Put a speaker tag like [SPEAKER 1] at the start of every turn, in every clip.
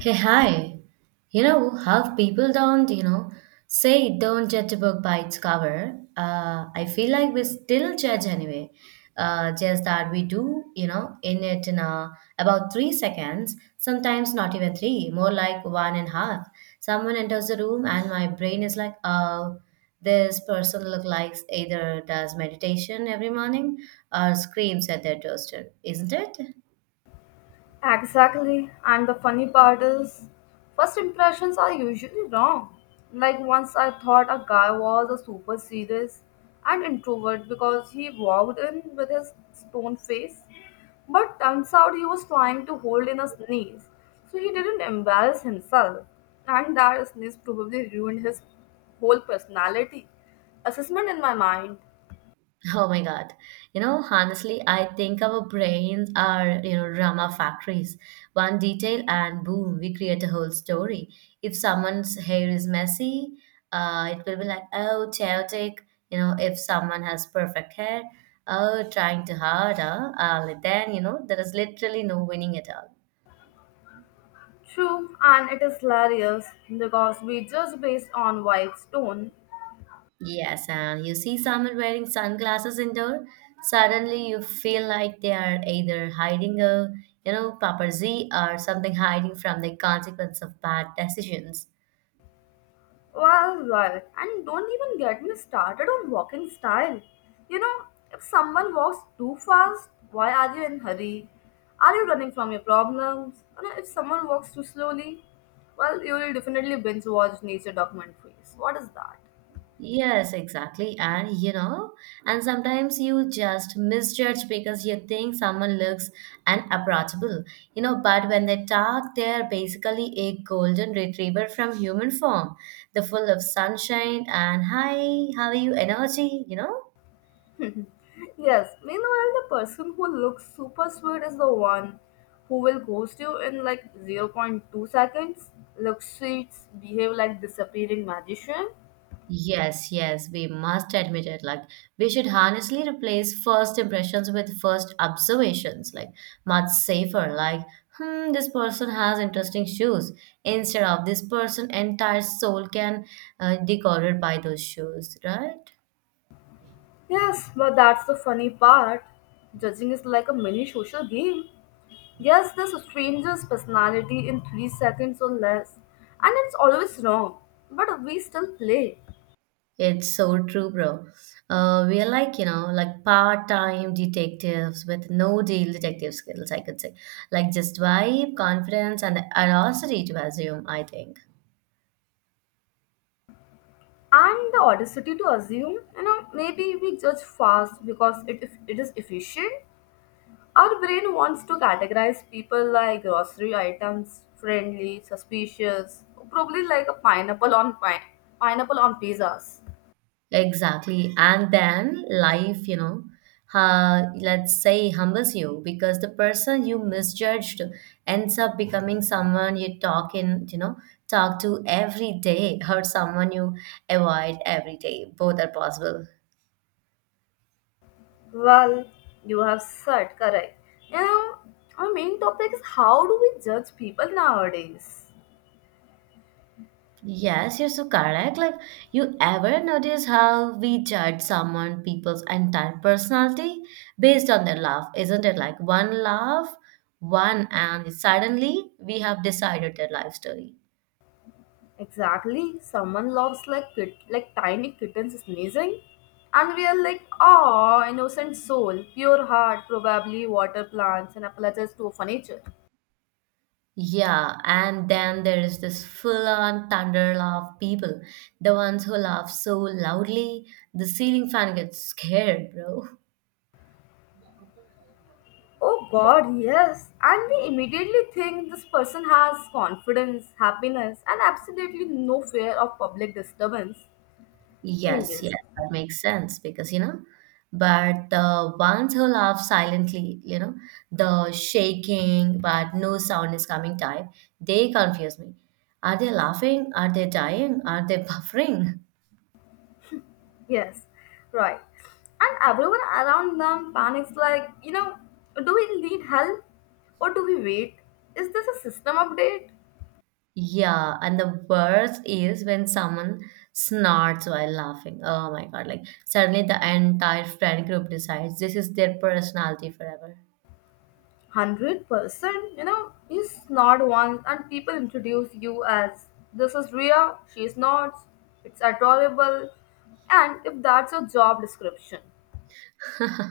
[SPEAKER 1] Hey, hi. You know how people don't, say don't judge a book by its cover. I feel like we still judge anyway. Just that we do, in about 3 seconds, sometimes not even three, more like one and a half. Someone enters the room and my brain is like, oh, this person look like either does meditation every morning or screams at their toaster, isn't it?
[SPEAKER 2] Exactly. And the funny part is, first impressions are usually wrong. Like once I thought a guy was a super serious and introvert because he walked in with his stone face. But turns out he was trying to hold in a sneeze, so he didn't embarrass himself. And that sneeze probably ruined his whole personality. Assessment in my mind.
[SPEAKER 1] Oh my God. You know, honestly, I think our brains are, drama factories. One detail and boom, we create a whole story. If someone's hair is messy, it will be like, oh, chaotic. You know, if someone has perfect hair, oh, trying too hard, huh? Then, there is literally no winning at all.
[SPEAKER 2] True, and it is hilarious because we judge based on vibes, tone.
[SPEAKER 1] Yes, and you see someone wearing sunglasses indoor, suddenly you feel like they are either hiding a, paparazzi or something hiding from the consequence of bad decisions.
[SPEAKER 2] Well, and don't even get me started on walking style. You know, if someone walks too fast, why are you in hurry? Are you running from your problems? If someone walks too slowly, well, you will definitely binge watch nature documentaries. What is that?
[SPEAKER 1] Yes, exactly. And sometimes you just misjudge because you think someone looks unapproachable, but when they talk, they're basically a golden retriever from human form, the full of sunshine and hi, how are you energy, you know?
[SPEAKER 2] Yes, meanwhile, the person who looks super sweet is the one who will ghost you in like zero point 0.2 seconds, look sweet, behave like disappearing magician.
[SPEAKER 1] Yes, yes, we must admit it. Like, we should honestly replace first impressions with first observations, like, much safer. Like, this person has interesting shoes, instead of this person, entire soul can decoded by those shoes, right?
[SPEAKER 2] Yes, but that's the funny part. Judging is like a mini social game. Guess this stranger's personality in 3 seconds or less, and it's always wrong, but we still play.
[SPEAKER 1] It's so true, bro. We are like, like part-time detectives with no deal detective skills, I could say. Like, just vibe, confidence, and the audacity to assume, I think.
[SPEAKER 2] And the audacity to assume, maybe we judge fast because if it is efficient. Our brain wants to categorize people like grocery items, friendly, suspicious, probably like a pineapple on pizzas.
[SPEAKER 1] Exactly. And then life, let's say humbles you because the person you misjudged ends up becoming someone you talk in, you know, talk to every day or someone you avoid every day. Both are possible.
[SPEAKER 2] Well, you have said correct. Now our main topic is, how do we judge people nowadays?
[SPEAKER 1] Yes, you're so correct. Like, you ever notice how we judge someone, people's entire personality based on their laugh? Isn't it like one laugh, one, and suddenly we have decided their life story?
[SPEAKER 2] Exactly. Someone loves like like tiny kittens sneezing, and we are like, oh, innocent soul, pure heart, probably water plants and apologizes to furniture.
[SPEAKER 1] Yeah, and then there is this full on thunder laugh people, the ones who laugh so loudly, the ceiling fan gets scared, bro.
[SPEAKER 2] Oh God, yes. And we immediately think this person has confidence, happiness, and absolutely no fear of public disturbance.
[SPEAKER 1] Yes, yes,
[SPEAKER 2] Changes.
[SPEAKER 1] that makes sense because but the ones who laugh silently, the shaking but no sound is coming type, they confuse me. Are they laughing? Are they dying? Are they buffering?
[SPEAKER 2] Yes, right. And everyone around them panics like, do we need help or do we wait? Is this a system update?
[SPEAKER 1] Yeah, and the worst is when someone snorts while laughing. Oh my God, like suddenly the entire friend group decides this is their personality forever.
[SPEAKER 2] 100%. You snort once and people introduce you as, this is Ria, she snorts, it's adorable. And if that's your job description,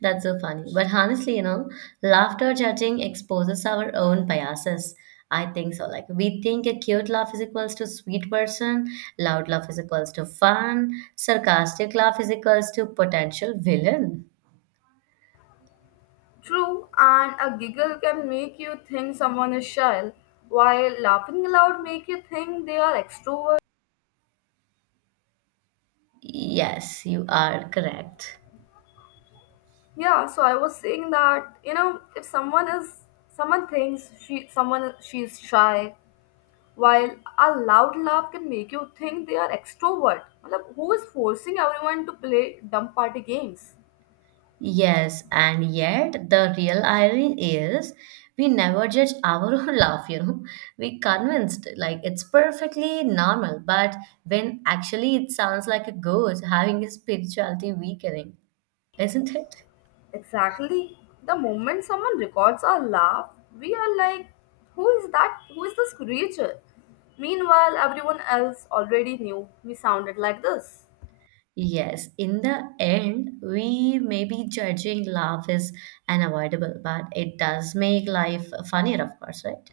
[SPEAKER 1] That's so funny. But honestly, laughter judging exposes our own biases. I think so. Like we think a cute laugh is equals to sweet person, loud laugh is equals to fun, sarcastic laugh is equals to potential villain.
[SPEAKER 2] true, and a giggle can make you think someone is shy, while laughing aloud make you think they are extrovert.
[SPEAKER 1] Yes, you are correct.
[SPEAKER 2] Yeah, so I was saying that, if someone is someone thinks she someone she's shy, while a loud laugh can make you think they are extrovert. Matlab, who is forcing everyone to play dumb party games?
[SPEAKER 1] Yes, and yet the real irony is we never judge our own laugh, you know. We convinced like it's perfectly normal, but when actually it sounds like a ghost having a spirituality weakening, isn't it?
[SPEAKER 2] Exactly. The moment someone records our laugh, we are like, who is that? Who is this creature? Meanwhile, everyone else already knew we sounded like this.
[SPEAKER 1] Yes, in the end, we may be judging laugh is unavoidable, but it does make life funnier, of course, right?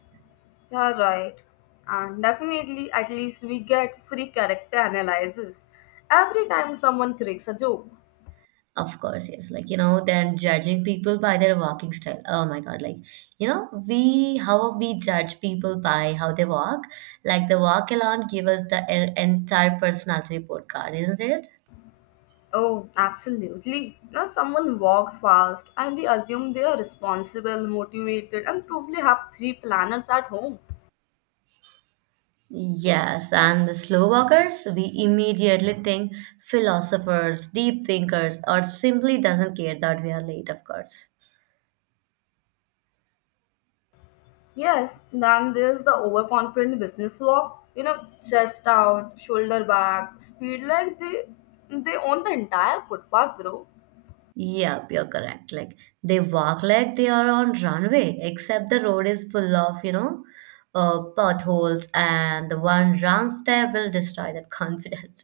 [SPEAKER 2] You're right. And definitely, at least we get free character analysis every time someone cracks a joke.
[SPEAKER 1] Of course, yes. Like, then judging people by their walking style. Oh my God. Like, how we judge people by how they walk, like the walk alone give us the entire personality report card, isn't it?
[SPEAKER 2] Oh, absolutely. Now, someone walks fast, and we assume they are responsible, motivated, and probably have three planets at home.
[SPEAKER 1] Yes. And the slow walkers, we immediately think philosophers, deep thinkers, or simply doesn't care that we are late, of course.
[SPEAKER 2] Yes, then there's the overconfident business walk. Chest out, shoulder back, speed like they own the entire footpath, bro.
[SPEAKER 1] Yeah, you're correct. Like they walk like they are on runway, except the road is full of, potholes, and the one wrong step will destroy that confidence.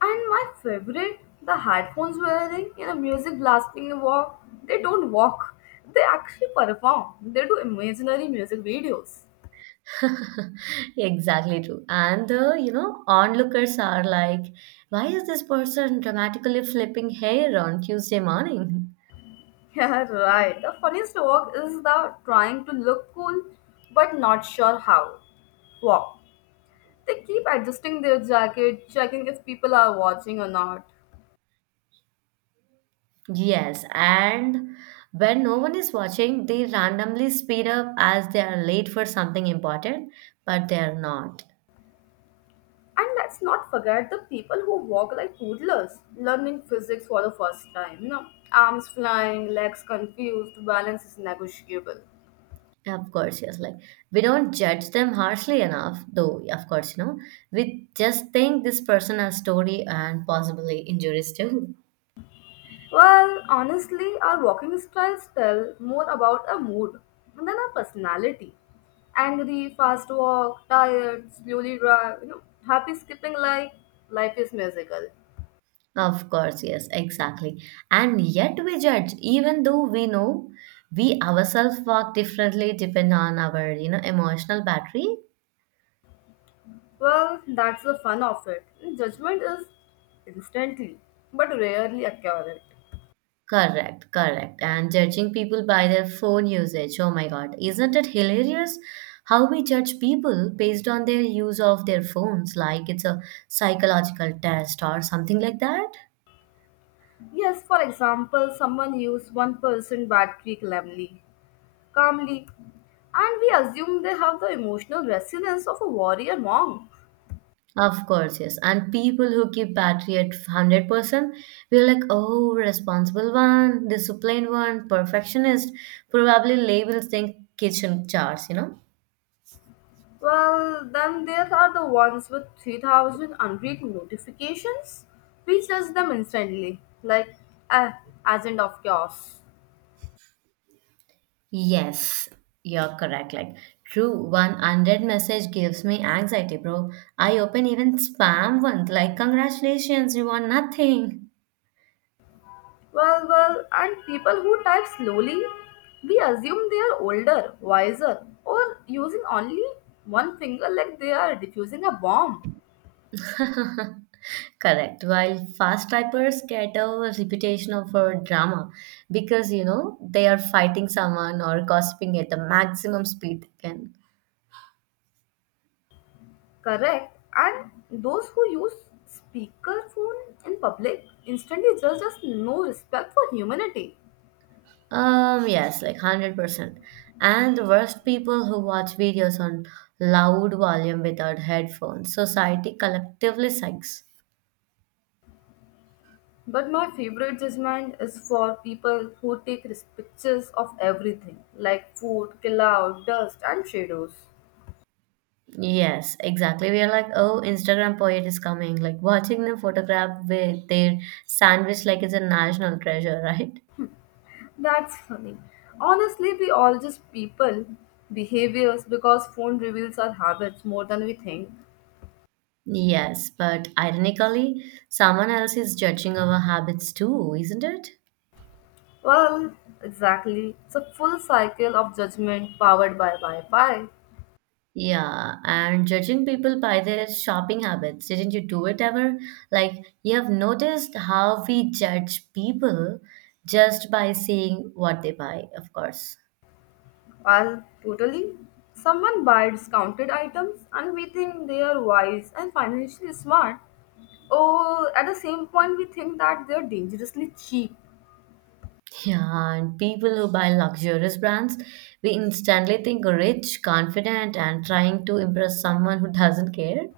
[SPEAKER 2] And my favorite, the headphones wearing, music blasting a walk. They don't walk. They actually perform. They do imaginary music videos.
[SPEAKER 1] Exactly true. And the onlookers are like, why is this person dramatically flipping hair on Tuesday morning?
[SPEAKER 2] Yeah, right. The funniest walk is the trying to look cool but not sure how walk. They keep adjusting their jacket, checking if people are watching or not.
[SPEAKER 1] Yes, and when no one is watching, they randomly speed up as they are late for something important, but they are not.
[SPEAKER 2] And let's not forget the people who walk like toddlers, learning physics for the first time. Arms flying, legs confused, balance is negotiable.
[SPEAKER 1] Of course, yes. Like we don't judge them harshly enough, though. Yeah, of course, we just think this person has story and possibly injuries too.
[SPEAKER 2] Well, honestly, our walking styles tell more about a mood than our personality. Angry, fast walk, tired, slowly drive, happy skipping like life is musical.
[SPEAKER 1] Of course, yes, exactly. And yet we judge, even though we know we ourselves walk differently depending on our emotional battery.
[SPEAKER 2] Well, that's the fun of it. Judgment is instantly, but rarely accurate.
[SPEAKER 1] Correct, correct. And judging people by their phone usage, oh my God, isn't it hilarious how we judge people based on their use of their phones, like it's a psychological test or something like that?
[SPEAKER 2] Yes, for example, someone used one person battery calmly, and we assume they have the emotional resilience of a warrior monk.
[SPEAKER 1] Of course, yes. And people who keep battery at 100%, we're like, oh, responsible one, disciplined one, perfectionist, probably labels think kitchen jars, you know?
[SPEAKER 2] Well, then there are the ones with 3,000 unread notifications. We judge them instantly, like, ah, agent of chaos.
[SPEAKER 1] Yes, you're correct. Like, true, 100 message gives me anxiety, bro. I open even spam one, like, congratulations, you won nothing.
[SPEAKER 2] Well, and people who type slowly, we assume they are older, wiser, or using only one finger like they are diffusing a bomb.
[SPEAKER 1] Correct. While fast typers get a reputation of a drama because, they are fighting someone or gossiping at the maximum speed they can.
[SPEAKER 2] Correct. And those who use speakerphone in public instantly judge us, no respect for humanity.
[SPEAKER 1] Yes, like 100%. And the worst people who watch videos on loud volume without headphones, society collectively sucks.
[SPEAKER 2] But my favorite judgment is for people who take pictures of everything, like food, cloud, dust, and shadows.
[SPEAKER 1] Yes, exactly. We are like, oh, Instagram poet is coming. Like watching them photograph with their sandwich like it's a national treasure, right?
[SPEAKER 2] That's funny. Honestly, we all just people behaviors because phone reveals our habits more than we think.
[SPEAKER 1] Yes, but ironically, someone else is judging our habits too, isn't it?
[SPEAKER 2] Well, exactly. It's a full cycle of judgment powered by Wi Fi.
[SPEAKER 1] Yeah, and judging people by their shopping habits. Didn't you do it ever? Like, you have noticed how we judge people just by seeing what they buy, of course.
[SPEAKER 2] Well, totally. Someone buys discounted items and we think they are wise and financially smart. Or at the same point, we think that they are dangerously cheap.
[SPEAKER 1] Yeah, and people who buy luxurious brands, we instantly think rich, confident, and trying to impress someone who doesn't care.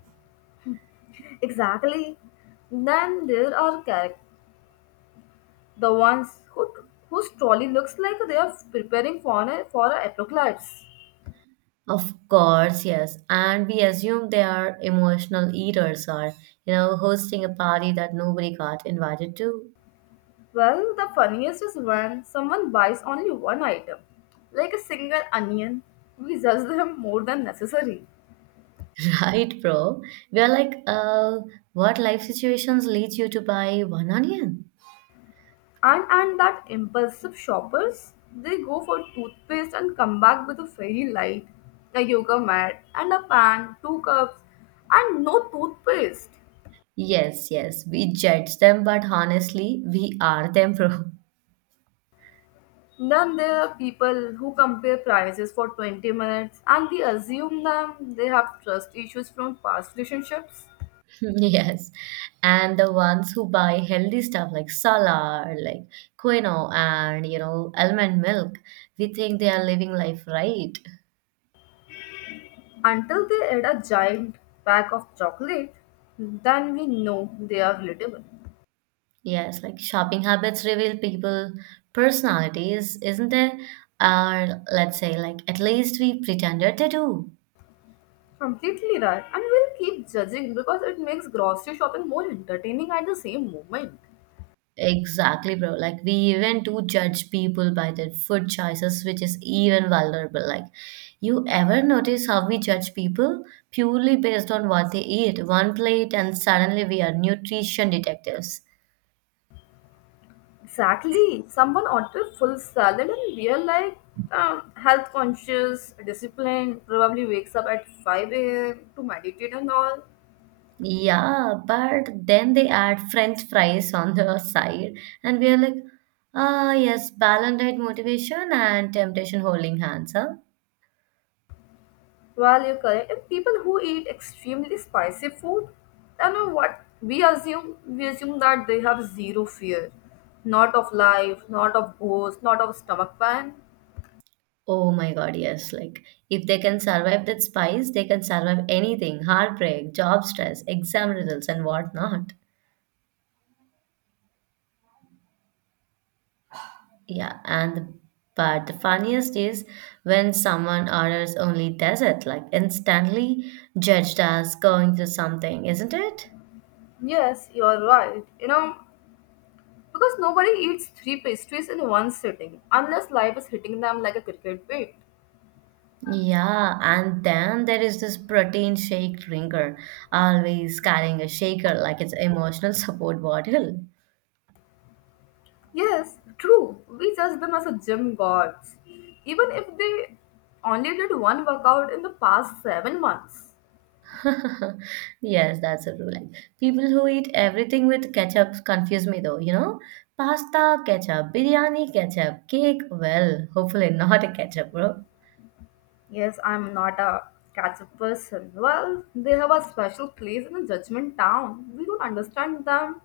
[SPEAKER 2] Exactly. Then there are characters, the ones who, whose trolley looks like they are preparing for an for a apocalypse.
[SPEAKER 1] Of course, yes. And we assume they are emotional eaters or, hosting a party that nobody got invited to.
[SPEAKER 2] Well, the funniest is when someone buys only one item, like a single onion. We judge them more than necessary.
[SPEAKER 1] Right, bro? We are like, what life situations leads you to buy one onion?
[SPEAKER 2] And that impulsive shoppers, they go for toothpaste and come back with a fairy light, a yoga mat, and a pan, two cups, and no toothpaste.
[SPEAKER 1] Yes, yes. We judge them, but honestly, we are them, bro.
[SPEAKER 2] Then there are people who compare prices for 20 minutes and we assume them they have trust issues from past relationships.
[SPEAKER 1] Yes, and the ones who buy healthy stuff like salad, or like quinoa, and almond milk, we think they are living life right.
[SPEAKER 2] Until they add a giant pack of chocolate, then we know they are relatable.
[SPEAKER 1] Yes, like shopping habits reveal people personalities, isn't there? Or let's say, like, at least we pretended they do.
[SPEAKER 2] Completely right. And we'll keep judging because it makes grocery shopping more entertaining at the same moment.
[SPEAKER 1] Exactly, bro. Like we even do judge people by their food choices, which is even vulnerable. Like you ever notice how we judge people purely based on what they eat, one plate, and suddenly we are nutrition detectives.
[SPEAKER 2] Exactly. Someone ordered full salad and we are like, health conscious, disciplined, probably wakes up at 5 a.m. to meditate and all.
[SPEAKER 1] Yeah, but then they add French fries on the side, and we are like, ah, yes, balanced diet motivation and temptation holding hands, huh?
[SPEAKER 2] While you're correct, and people who eat extremely spicy food, I know what we assume. We assume that they have zero fear, not of life, not of ghosts, not of stomach pain.
[SPEAKER 1] Oh my God, yes. Like, if they can survive that spice, they can survive anything, heartbreak, job stress, exam results, and whatnot. Yeah, and but the funniest is when someone orders only dessert, like instantly judged as going through something, isn't it?
[SPEAKER 2] Yes, you're right. Because nobody eats three pastries in one sitting unless life is hitting them like a cricket bat.
[SPEAKER 1] Yeah, and then there is this protein shake drinker, always carrying a shaker like it's emotional support bottle.
[SPEAKER 2] Yes, true. We judge them as a gym gods, even if they only did one workout in the past 7 months.
[SPEAKER 1] Yes, that's a rule. Like people who eat everything with ketchup confuse me though, you know? Pasta, ketchup, biryani, ketchup, cake, well, hopefully not a ketchup, bro.
[SPEAKER 2] Yes, I'm not a catch-up person. Well, they have a special place in the judgment town. We don't understand them,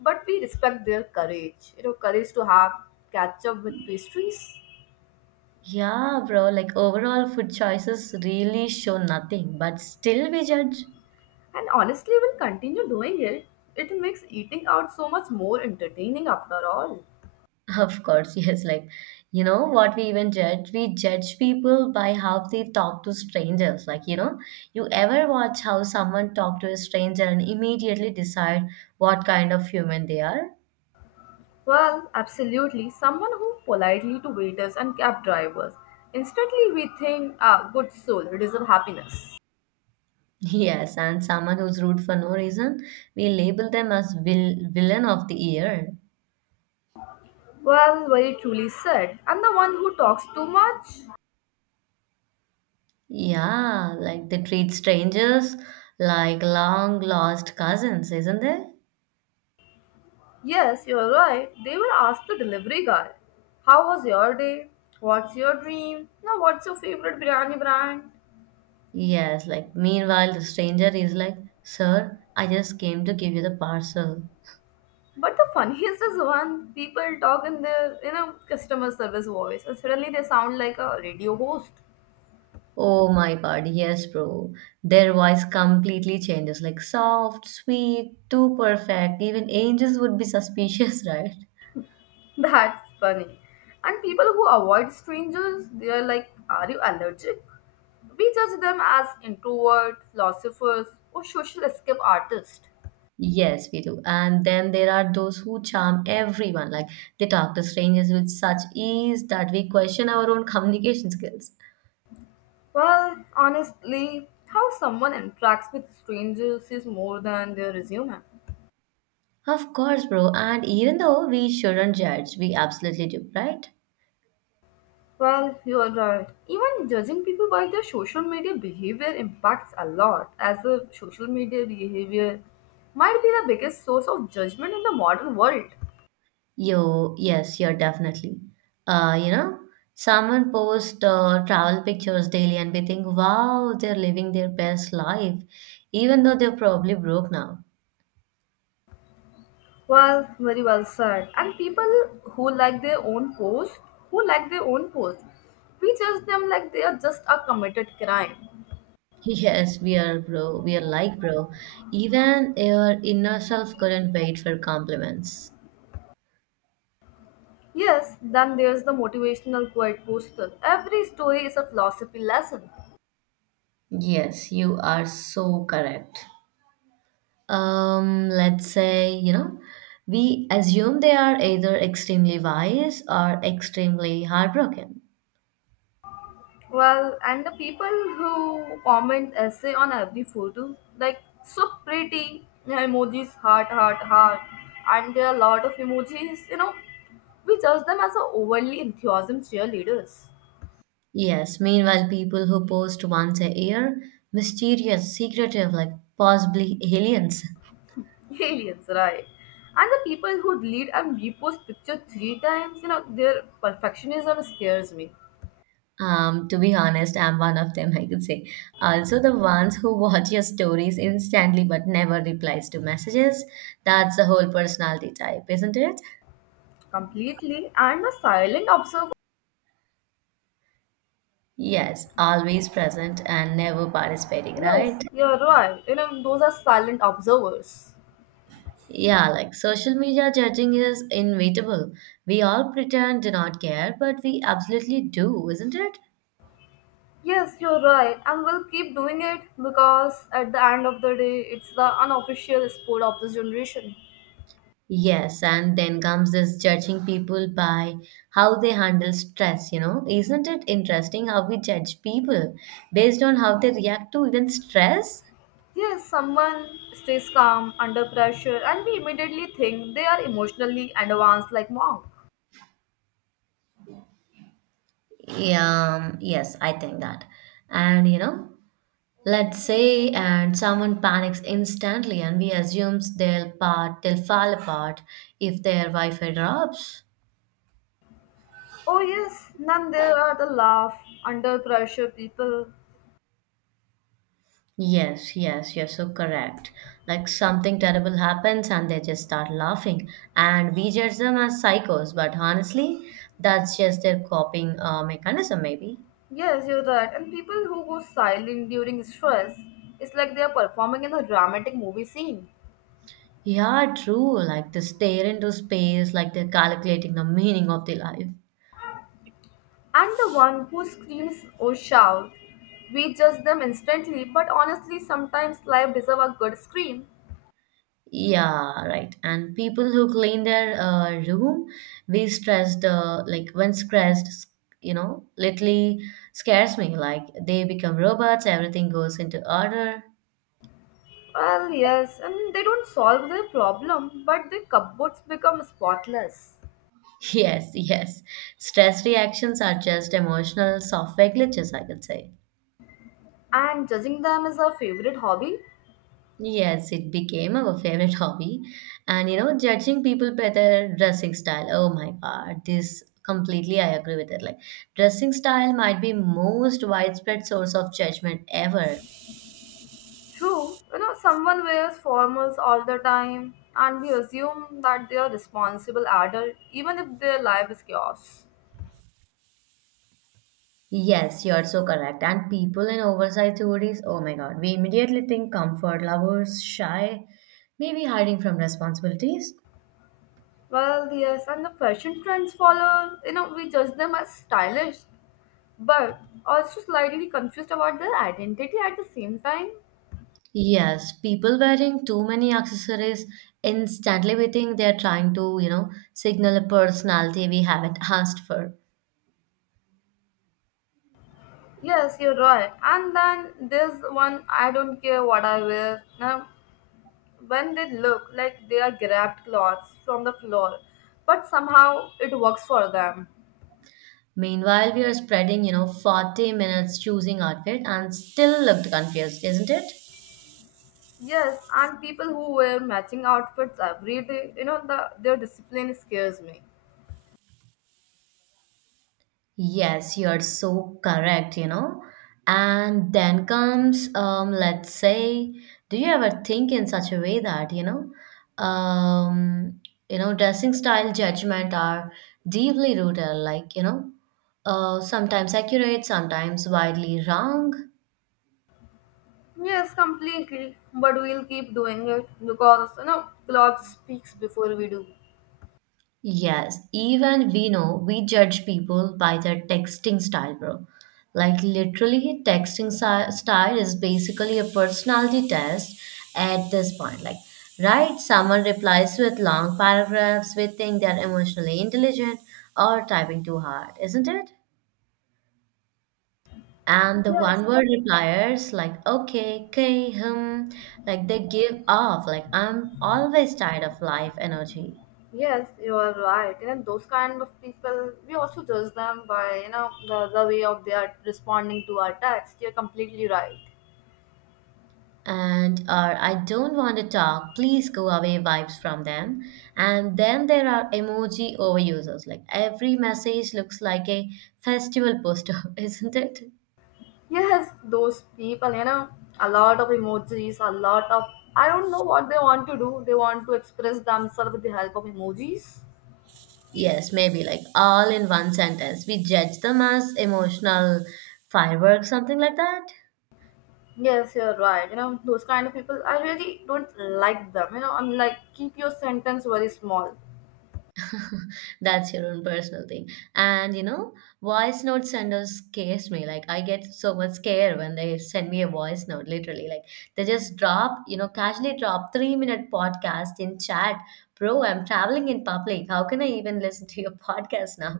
[SPEAKER 2] but we respect their courage. Courage to have catch-up with pastries.
[SPEAKER 1] Yeah, bro, like overall food choices really show nothing, but still we judge.
[SPEAKER 2] And honestly, when continue doing it, it makes eating out so much more entertaining after all.
[SPEAKER 1] Of course, yes, like you know what we even judge? We judge people by how they talk to strangers. Like, you ever watch how someone talk to a stranger and immediately decide what kind of human they are?
[SPEAKER 2] Well, absolutely. Someone who politely to waiters and cab drivers. Instantly we think, ah, good soul, deserve happiness.
[SPEAKER 1] Yes, and someone who's rude for no reason, we label them as villain of the year.
[SPEAKER 2] Well, very truly said. And the one who talks too much?
[SPEAKER 1] Yeah, like they treat strangers like long lost cousins, isn't there?
[SPEAKER 2] Yes, you're right. They will ask the delivery guy, how was your day? What's your dream? Now, what's your favorite biryani brand?
[SPEAKER 1] Yes, like meanwhile, the stranger is like, Sir, I just came to give you the parcel.
[SPEAKER 2] But the funniest is when people talk in their, customer service voice and suddenly they sound like a radio host.
[SPEAKER 1] Oh my God, yes, bro. Their voice completely changes, like soft, sweet, too perfect. Even angels would be suspicious, right?
[SPEAKER 2] That's funny. And people who avoid strangers, they are like, are you allergic? We judge them as introvert, philosophers, or social escape artists.
[SPEAKER 1] Yes, we do. And then there are those who charm everyone. Like they talk to strangers with such ease that we question our own communication skills.
[SPEAKER 2] Well, honestly, how someone interacts with strangers is more than their resume.
[SPEAKER 1] Of course, bro. And even though we shouldn't judge, we absolutely do, right?
[SPEAKER 2] Well, you are right. Even judging people by their social media behavior impacts a lot, as the social media behavior might be the biggest source of judgment in the modern world.
[SPEAKER 1] Yo, yes, you're definitely. Uh, you know, someone posts travel pictures daily and we think, wow, they're living their best life, even though they're probably broke now.
[SPEAKER 2] Well, very well said. And people who like their own post, who like their own post, we judge them like they are just a committed crime.
[SPEAKER 1] Yes, we are, bro. We are like, bro. Even your inner self couldn't wait for compliments.
[SPEAKER 2] Yes, then there's the motivational quote poster. Every story is a philosophy lesson.
[SPEAKER 1] Yes, you are so correct. Let's say, we assume they are either extremely wise or extremely heartbroken.
[SPEAKER 2] Well, and the people who comment essay on every photo, like so pretty. Yeah, emojis, heart, heart, heart, and there are a lot of emojis. We judge them as a overly enthusiasm cheerleaders.
[SPEAKER 1] Yes, meanwhile, people who post once a year, mysterious, secretive, like possibly aliens.
[SPEAKER 2] Aliens, right? And the people who delete and repost picture three times, their perfectionism scares me
[SPEAKER 1] To be honest, I'm one of them, I could say. Also, the ones who watch your stories instantly but never replies to messages. That's the whole personality type, isn't it?
[SPEAKER 2] completely. And the silent observer,
[SPEAKER 1] Yes, always present and never participating,
[SPEAKER 2] yes,
[SPEAKER 1] right?
[SPEAKER 2] you're right. Those are silent observers.
[SPEAKER 1] Yeah, like social media judging is inevitable. We all pretend to not care, but we absolutely do, isn't it?
[SPEAKER 2] Yes, you're right, and we'll keep doing it because at the end of the day, it's the unofficial sport of this generation.
[SPEAKER 1] Yes, and then comes this judging people by how they handle stress, you know. Isn't it interesting how we judge people based on how they react to even stress?
[SPEAKER 2] Yes, someone stays calm under pressure, and we immediately think they are emotionally advanced like monk.
[SPEAKER 1] Yeah, yes, I think that. And you know, let's say and someone panics instantly and we assumes they'll fall apart if their Wi-Fi drops.
[SPEAKER 2] Oh yes, then there are the laugh under pressure people.
[SPEAKER 1] Yes, you're so correct. Like something terrible happens and they just start laughing, and we judge them as psychos, but honestly, that's just their coping mechanism, maybe.
[SPEAKER 2] Yes, you're right, and people who go silent during stress, it's like they are performing in a dramatic movie scene.
[SPEAKER 1] Yeah, true. Like they stare into space, like they're calculating the meaning of the life.
[SPEAKER 2] And the one who screams or shout, we judge them instantly, but honestly, sometimes life deserves a good scream.
[SPEAKER 1] Yeah, right. And people who clean their room, like when stressed, literally scares me. Like they become robots, everything goes into order.
[SPEAKER 2] Well, yes, and they don't solve their problem, but their cupboards become spotless.
[SPEAKER 1] Yes. Stress reactions are just emotional software glitches, I could say.
[SPEAKER 2] And judging them is our favorite hobby.
[SPEAKER 1] Yes, it became our favorite hobby. And you know, judging people by their dressing style. Oh my God, this completely I agree with it. Like, dressing style might be most widespread source of judgment ever.
[SPEAKER 2] True, someone wears formals all the time, and we assume that they are responsible adult, even if their life is chaos.
[SPEAKER 1] Yes, you're so correct. And people in oversized hoodies, oh my God, we immediately think comfort lovers, shy, maybe hiding from responsibilities.
[SPEAKER 2] Well, yes, and the fashion trends follow, we judge them as stylish, but also slightly confused about their identity at the same time.
[SPEAKER 1] Yes, people wearing too many accessories instantly we think they are trying to, you know, signal a personality we haven't asked for.
[SPEAKER 2] Yes, you're right. And then there's one, I don't care what I wear. Now, when they look like they are grabbed clothes from the floor, but somehow it works for them.
[SPEAKER 1] Meanwhile, we are spreading, you know, 40 minutes choosing outfit and still looked confused, isn't it?
[SPEAKER 2] Yes, and people who wear matching outfits every day, their discipline scares me.
[SPEAKER 1] Yes, you're so correct, you know. And then comes, let's say, do you ever think in such a way that, um, you know, dressing style judgment are deeply rooted, like, sometimes accurate, sometimes widely wrong.
[SPEAKER 2] Yes, completely. But we'll keep doing it because, clothes speaks before we do.
[SPEAKER 1] Yes, even we know we judge people by their texting style, bro. Like literally, texting style is basically a personality test at this point. Like, right, someone replies with long paragraphs, we think they're emotionally intelligent or typing too hard, isn't it? And the
[SPEAKER 2] Yes,
[SPEAKER 1] one word repliers like okay, okay, hmm, like they give off like I'm always tired of life energy.
[SPEAKER 2] Yes, you are right. Those kind of people, we also judge them by, the way of they are responding to our text. You're completely right.
[SPEAKER 1] And are I don't want to talk, please go away vibes from them. And then there are emoji overusers. Like every message looks like a festival poster, isn't it?
[SPEAKER 2] Yes, those people, a lot of emojis, a lot of, I don't know what they want to do. They want to express themselves with the help of emojis.
[SPEAKER 1] Yes, maybe like all in one sentence. We judge them as emotional fireworks, something like that.
[SPEAKER 2] Yes, you're right. Those kind of people, I really don't like them. I'm like, keep your sentence very small.
[SPEAKER 1] That's your own personal thing. And you know, voice note senders scares me. Like I get so much scare when they send me a voice note, literally. Like they just drop, you know, casually drop 3 minute podcast in chat. Bro, I'm traveling in public. How can I even listen to your podcast now?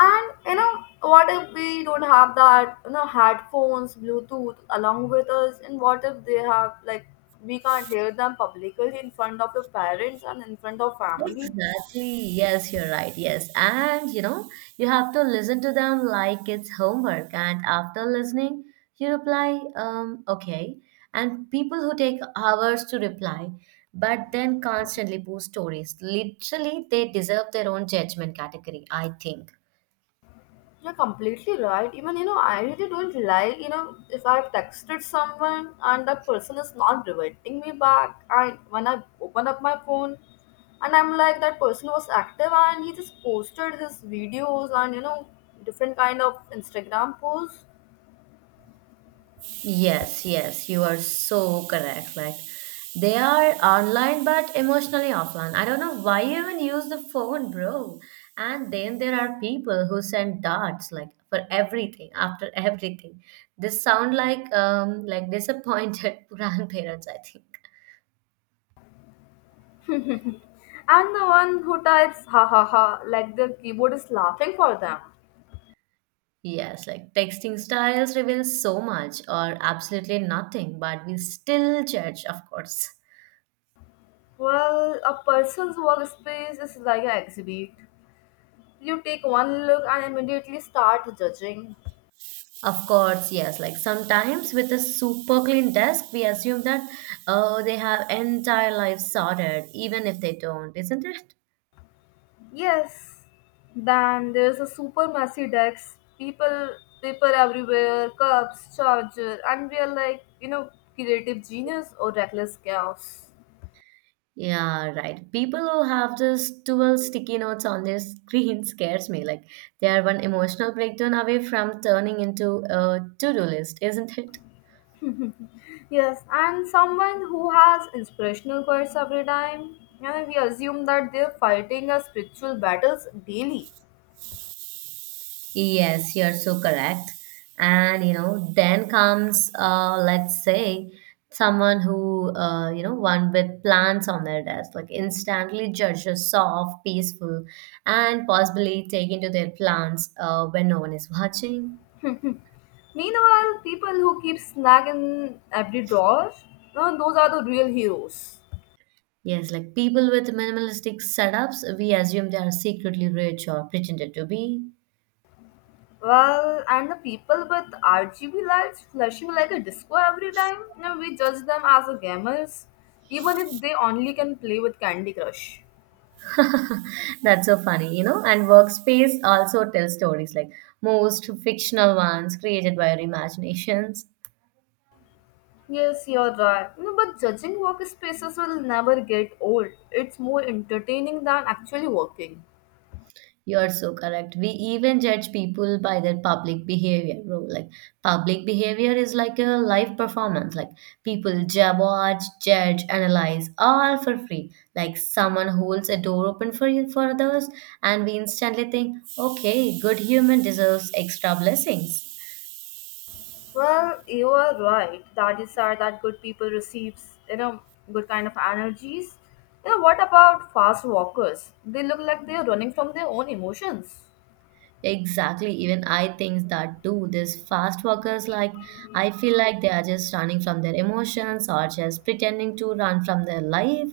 [SPEAKER 2] And what if we don't have that, headphones, Bluetooth along with us? And what if they have, like, we can't hear them publicly in front of your parents and in front of family?
[SPEAKER 1] Exactly. Yes, you're right. Yes. And you know, you have to listen to them like it's homework. And after listening, you reply, okay. And people who take hours to reply, but then constantly post stories, literally, they deserve their own judgment category, I think.
[SPEAKER 2] You're completely right. Even, I really don't like, if I've texted someone and that person is not reverting me back, and when I open up my phone, and I'm like, that person was active and he just posted his videos and different kind of Instagram posts.
[SPEAKER 1] Yes, you are so correct. Like they are online but emotionally offline. I don't know why you even use the phone, bro. And then there are people who send darts like for everything, after everything. They sound like like disappointed grandparents, I think.
[SPEAKER 2] And the one who types ha ha ha like the keyboard is laughing for them.
[SPEAKER 1] Yes, like texting styles reveal so much or absolutely nothing, but we still judge, of course.
[SPEAKER 2] Well, a person's workspace is like an exhibit. You take one look and immediately start judging.
[SPEAKER 1] Of course, yes. Like sometimes with a super clean desk, we assume that oh, they have entire life sorted, even if they don't, isn't it?
[SPEAKER 2] Yes. Then there's a super messy desk. People, paper everywhere, cups, charger, and we are like, creative genius or reckless chaos.
[SPEAKER 1] Yeah, right. People who have just 12 sticky notes on their screen scares me. Like they are one emotional breakdown away from turning into a to-do list, isn't it?
[SPEAKER 2] Yes, and someone who has inspirational quotes every time. And we assume that they're fighting a spiritual battles daily.
[SPEAKER 1] Yes, you're so correct. And you know, then comes let's say someone who one with plants on their desk, like instantly judges soft, peaceful, and possibly take into their plants when no one is watching.
[SPEAKER 2] Meanwhile, people who keep snack in every drawer, no, those are the real heroes.
[SPEAKER 1] Yes, like people with minimalistic setups, we assume they are secretly rich or pretended to be.
[SPEAKER 2] Well, and the people with RGB lights flashing like a disco every time, we judge them as a gamers, even if they only can play with Candy Crush.
[SPEAKER 1] That's so funny, you know. And workspace also tells stories like most fictional ones created by our imaginations.
[SPEAKER 2] Yes, you're right. No, but judging workspaces will never get old. It's more entertaining than actually working.
[SPEAKER 1] You're so correct. We even judge people by their public behavior, bro. Like public behavior is like a live performance. Like people jab, watch, judge, analyze, all for free. Like someone holds a door open for you for others, and we instantly think, okay, good human deserves extra blessings.
[SPEAKER 2] Well, you are right. That is sad that good people receives, good kind of energies. What about fast walkers? They look like they are running from their own emotions.
[SPEAKER 1] Exactly. Even I think that too. These fast walkers, like, I feel like they are just running from their emotions or just pretending to run from their life.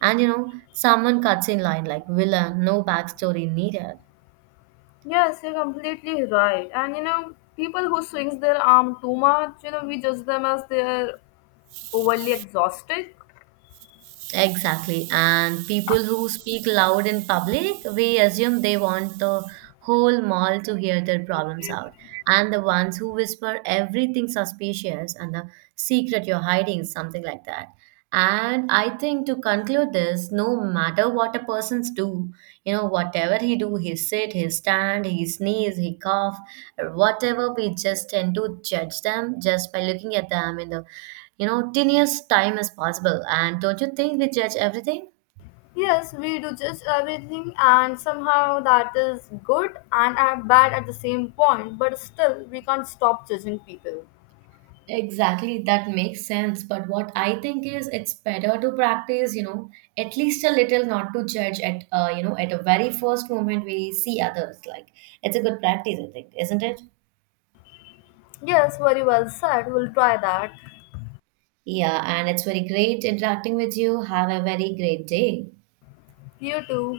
[SPEAKER 1] And you know, someone cuts in line like villain, no backstory needed.
[SPEAKER 2] Yes, you're completely right. And people who swings their arm too much, we judge them as they're overly exhausted.
[SPEAKER 1] Exactly. And people who speak loud in public, we assume they want the whole mall to hear their problems out. And the ones who whisper everything suspicious and the secret you're hiding, something like that. And I think to conclude this, no matter what a person's do, you know, whatever he do, he sit, he stand, he sneeze, he cough, or whatever, we just tend to judge them just by looking at them in the you know, 10 years' time is possible. And don't you think we judge everything?
[SPEAKER 2] Yes, we do judge everything, and somehow that is good and bad at the same point, but still, we can't stop judging people.
[SPEAKER 1] Exactly, that makes sense. But what I think is it's better to practice, you know, at least a little, not to judge at, you know, at a very first moment we see others. Like, it's a good practice, I think, isn't it?
[SPEAKER 2] Yes, very well said. We'll try that.
[SPEAKER 1] Yeah, and it's very great interacting with you. Have a very great day.
[SPEAKER 2] You too.